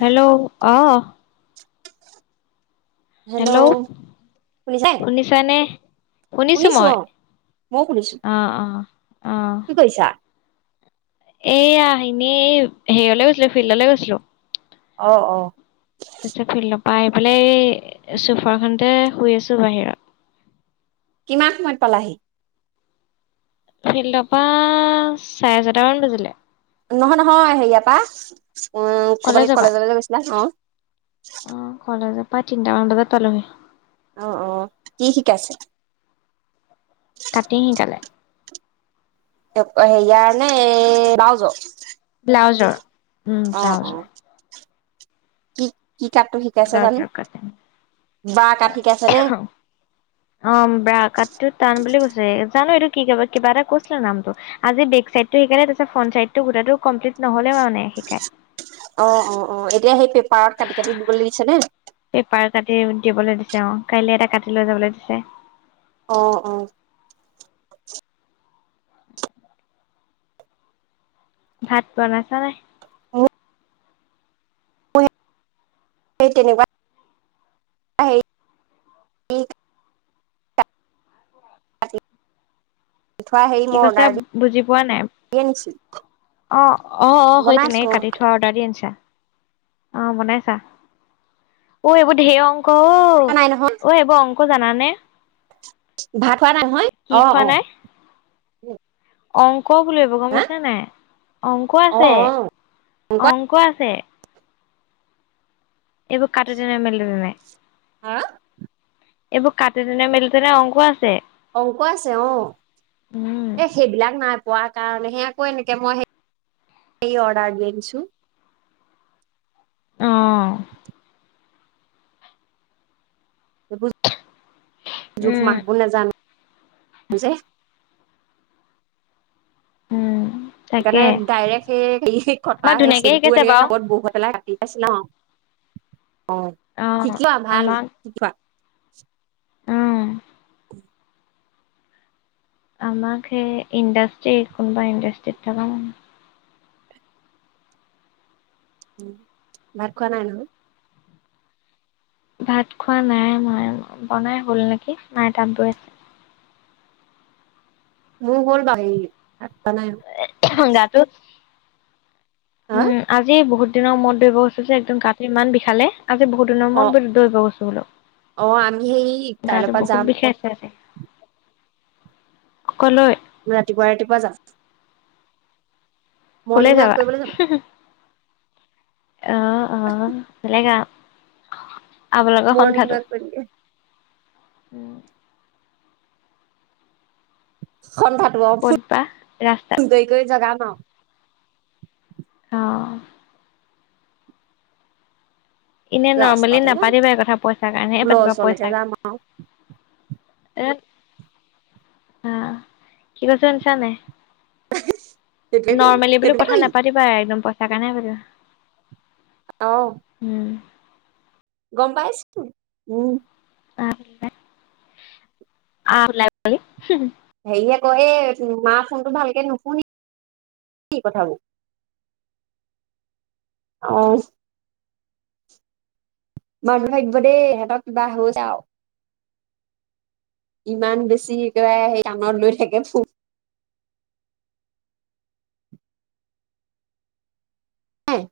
Hello অ। Hello শুনিছা শুনিছে নে? শুনিছো মই। ময়ো শুনিছো অ, অ। অ কি কৈছা? এইয়া এনে এই হেৰিলে গৈছিলো, ফিল্ডলে গৈছিলো। অ, অ। তাৰপিছত ফিল্ডৰ পৰা আহি পেলাই এই চুফাৰখনতে শুই আছো বাহিৰত। কিমান সময়ত পালাহি? ফিল্ডৰ পৰা চাৰে ছটা মান বাজিলে। নহয়, নহয়। হেৰিয়াপা উ ক'ৰবালে কলেজৰ পৰা কলেজলৈ গৈছিলা? অ। পায় তিনিটামান বজাত পালোহি। অ, অ। কি শিকাইছে? কাটিং শিকালে। হেৰিয়াৰ নে ব্লাউজৰ? ব্লাউজৰ। উম ব্লাউজৰ। উম। ব্লাউজৰ বা কাট শিকাইছে নে কাৰণে। অ ব্ৰা কাটটো টান বুলি কৈছে, জানো এইটো কিবা এটা কৈছিলে নামটো। আজি বেক চাইটটো শিকালে। তাৰপিছত ফ্ৰণ্ট চাইটটো গোটেইটো কম্লিত নহল। অ, অ, অ। এতিয়া সেই পাৰত কাটি কাটি দিবলৈ দিছে নে? পেপাৰ কাটি দিবলৈ দিছে অ। কাইলৈ এটা কাটি লৈ যাবলৈ দিছে। অ, অ। ভাত বনাইছা নাই? মোৰ তেনেকুৱা [unintelligible] কাটি থোৱা হেৰি কি মই কৈছা অৰ্ডাৰ বুজি পোৱা নাই। দিয়ে নিছো অ, অ। সেই তেনে বনাইছো কাটি থোৱা অৰ্ডাৰ দি আনিছা? অ বনাইছা? অ এইবোৰ ঢেয়ং ক ঔ। খোৱা নাই নহয়, অ এইবোৰ অংক অঁ জানানে? ভাত খোৱা নাই নহয় কি অঁ অঁ উম অঁ! ক' বোলিব গমছে নাই অংক অ আছে অ অংক আছে। এইবোৰ কাট ন মেল দি নে হাঁ এইবোৰ কাটিতেনে মেলিতেনে অংক আছে অংক আছে অ অ', এ সেইবিলাক নাই পোৱা কাৰণে সেয়া কোৱা নেকি মই সেৰৰি অৰ্ডাৰ দিছো উম, জক ম ব ন জান উম তাকে। সেইকাৰণে ডাইৰেক্ট সেই হে কটা আমাক সেই ধুনীয়াকে চবোৰ শিকাইছে এনেকে বাৰু কাপত বহত পেলাই কাটি পাইছিলা অঁ অ', শিকোৱা ভাল শিকোৱা [unintelligible] অঁ আমাক ইণ্ডাষ্ট্ৰি কোনোবা ইণ্ডাষ্ট্ৰি থকা মান উম ভাত খোৱা নাই নহয়? ভাত খোৱা নাই মই বনাই হল নেকি নাই তাত বৈ আছে। মোৰ হ'ল বা হেৰি খোৱা নাই গাটো। হা উম আজি বহুত। এ দিনৰ মদ ধৰিব গৈ হৈছে যে একদম গাটোত ইমান বিষালে আজি বহুত দিনৰ অ মূৰত দৰিব গৈছো বোলো অ আমি সেই কাইলৈৰ গাটো পৰা যাম বহুত বিষছে আছে।। কলৈ। ৰাতিপুৱা ৰাতিপুৱা যাম। ক'লৈ মৰ্ণিং ৱাক যাবা? কৰিবলৈ যাম। অ অ বেলেগ অ। আপোনালোকৰ মৰ্ণিং সন্থাটো। ৱাক কৰিম উম সন্ধাটো অ ক'ত ফ বা ৰাস্তাত কৰি কৰি জগাম অঁ অঁ এনে নৰ্মেলি ৰাস্তাতে যাম নাপাতিবা এই কথা পইচাঁৰ কাৰণেহে পুলৰ পাতিবা ওচৰলৈকে যাম আৰু পইচাঁৰ এ আঁহ কি কৈছে শুনিছানে নাই। সেইটোৱে কৰিম নৰ্মেলি বুলি সেইটোৱে কথা কৰিম নাপাতিবা একদম প সেইকাৰণে বাৰু অহ, উম, গম পাইছো উম, অ পিল [unintelligible] ল [unintelligible] হেৰিহে কইয়ে আছিল মাৰ ফোনটো ভালকে নুশুনি [unintelligible] কি কথাবোৰ। অহ, মানুহ থাকিব দেই হঠাৎ কিবা হৈ যায়। ইমান বেছি কয় সেই কানত লৈ থাকে ফোন হয়।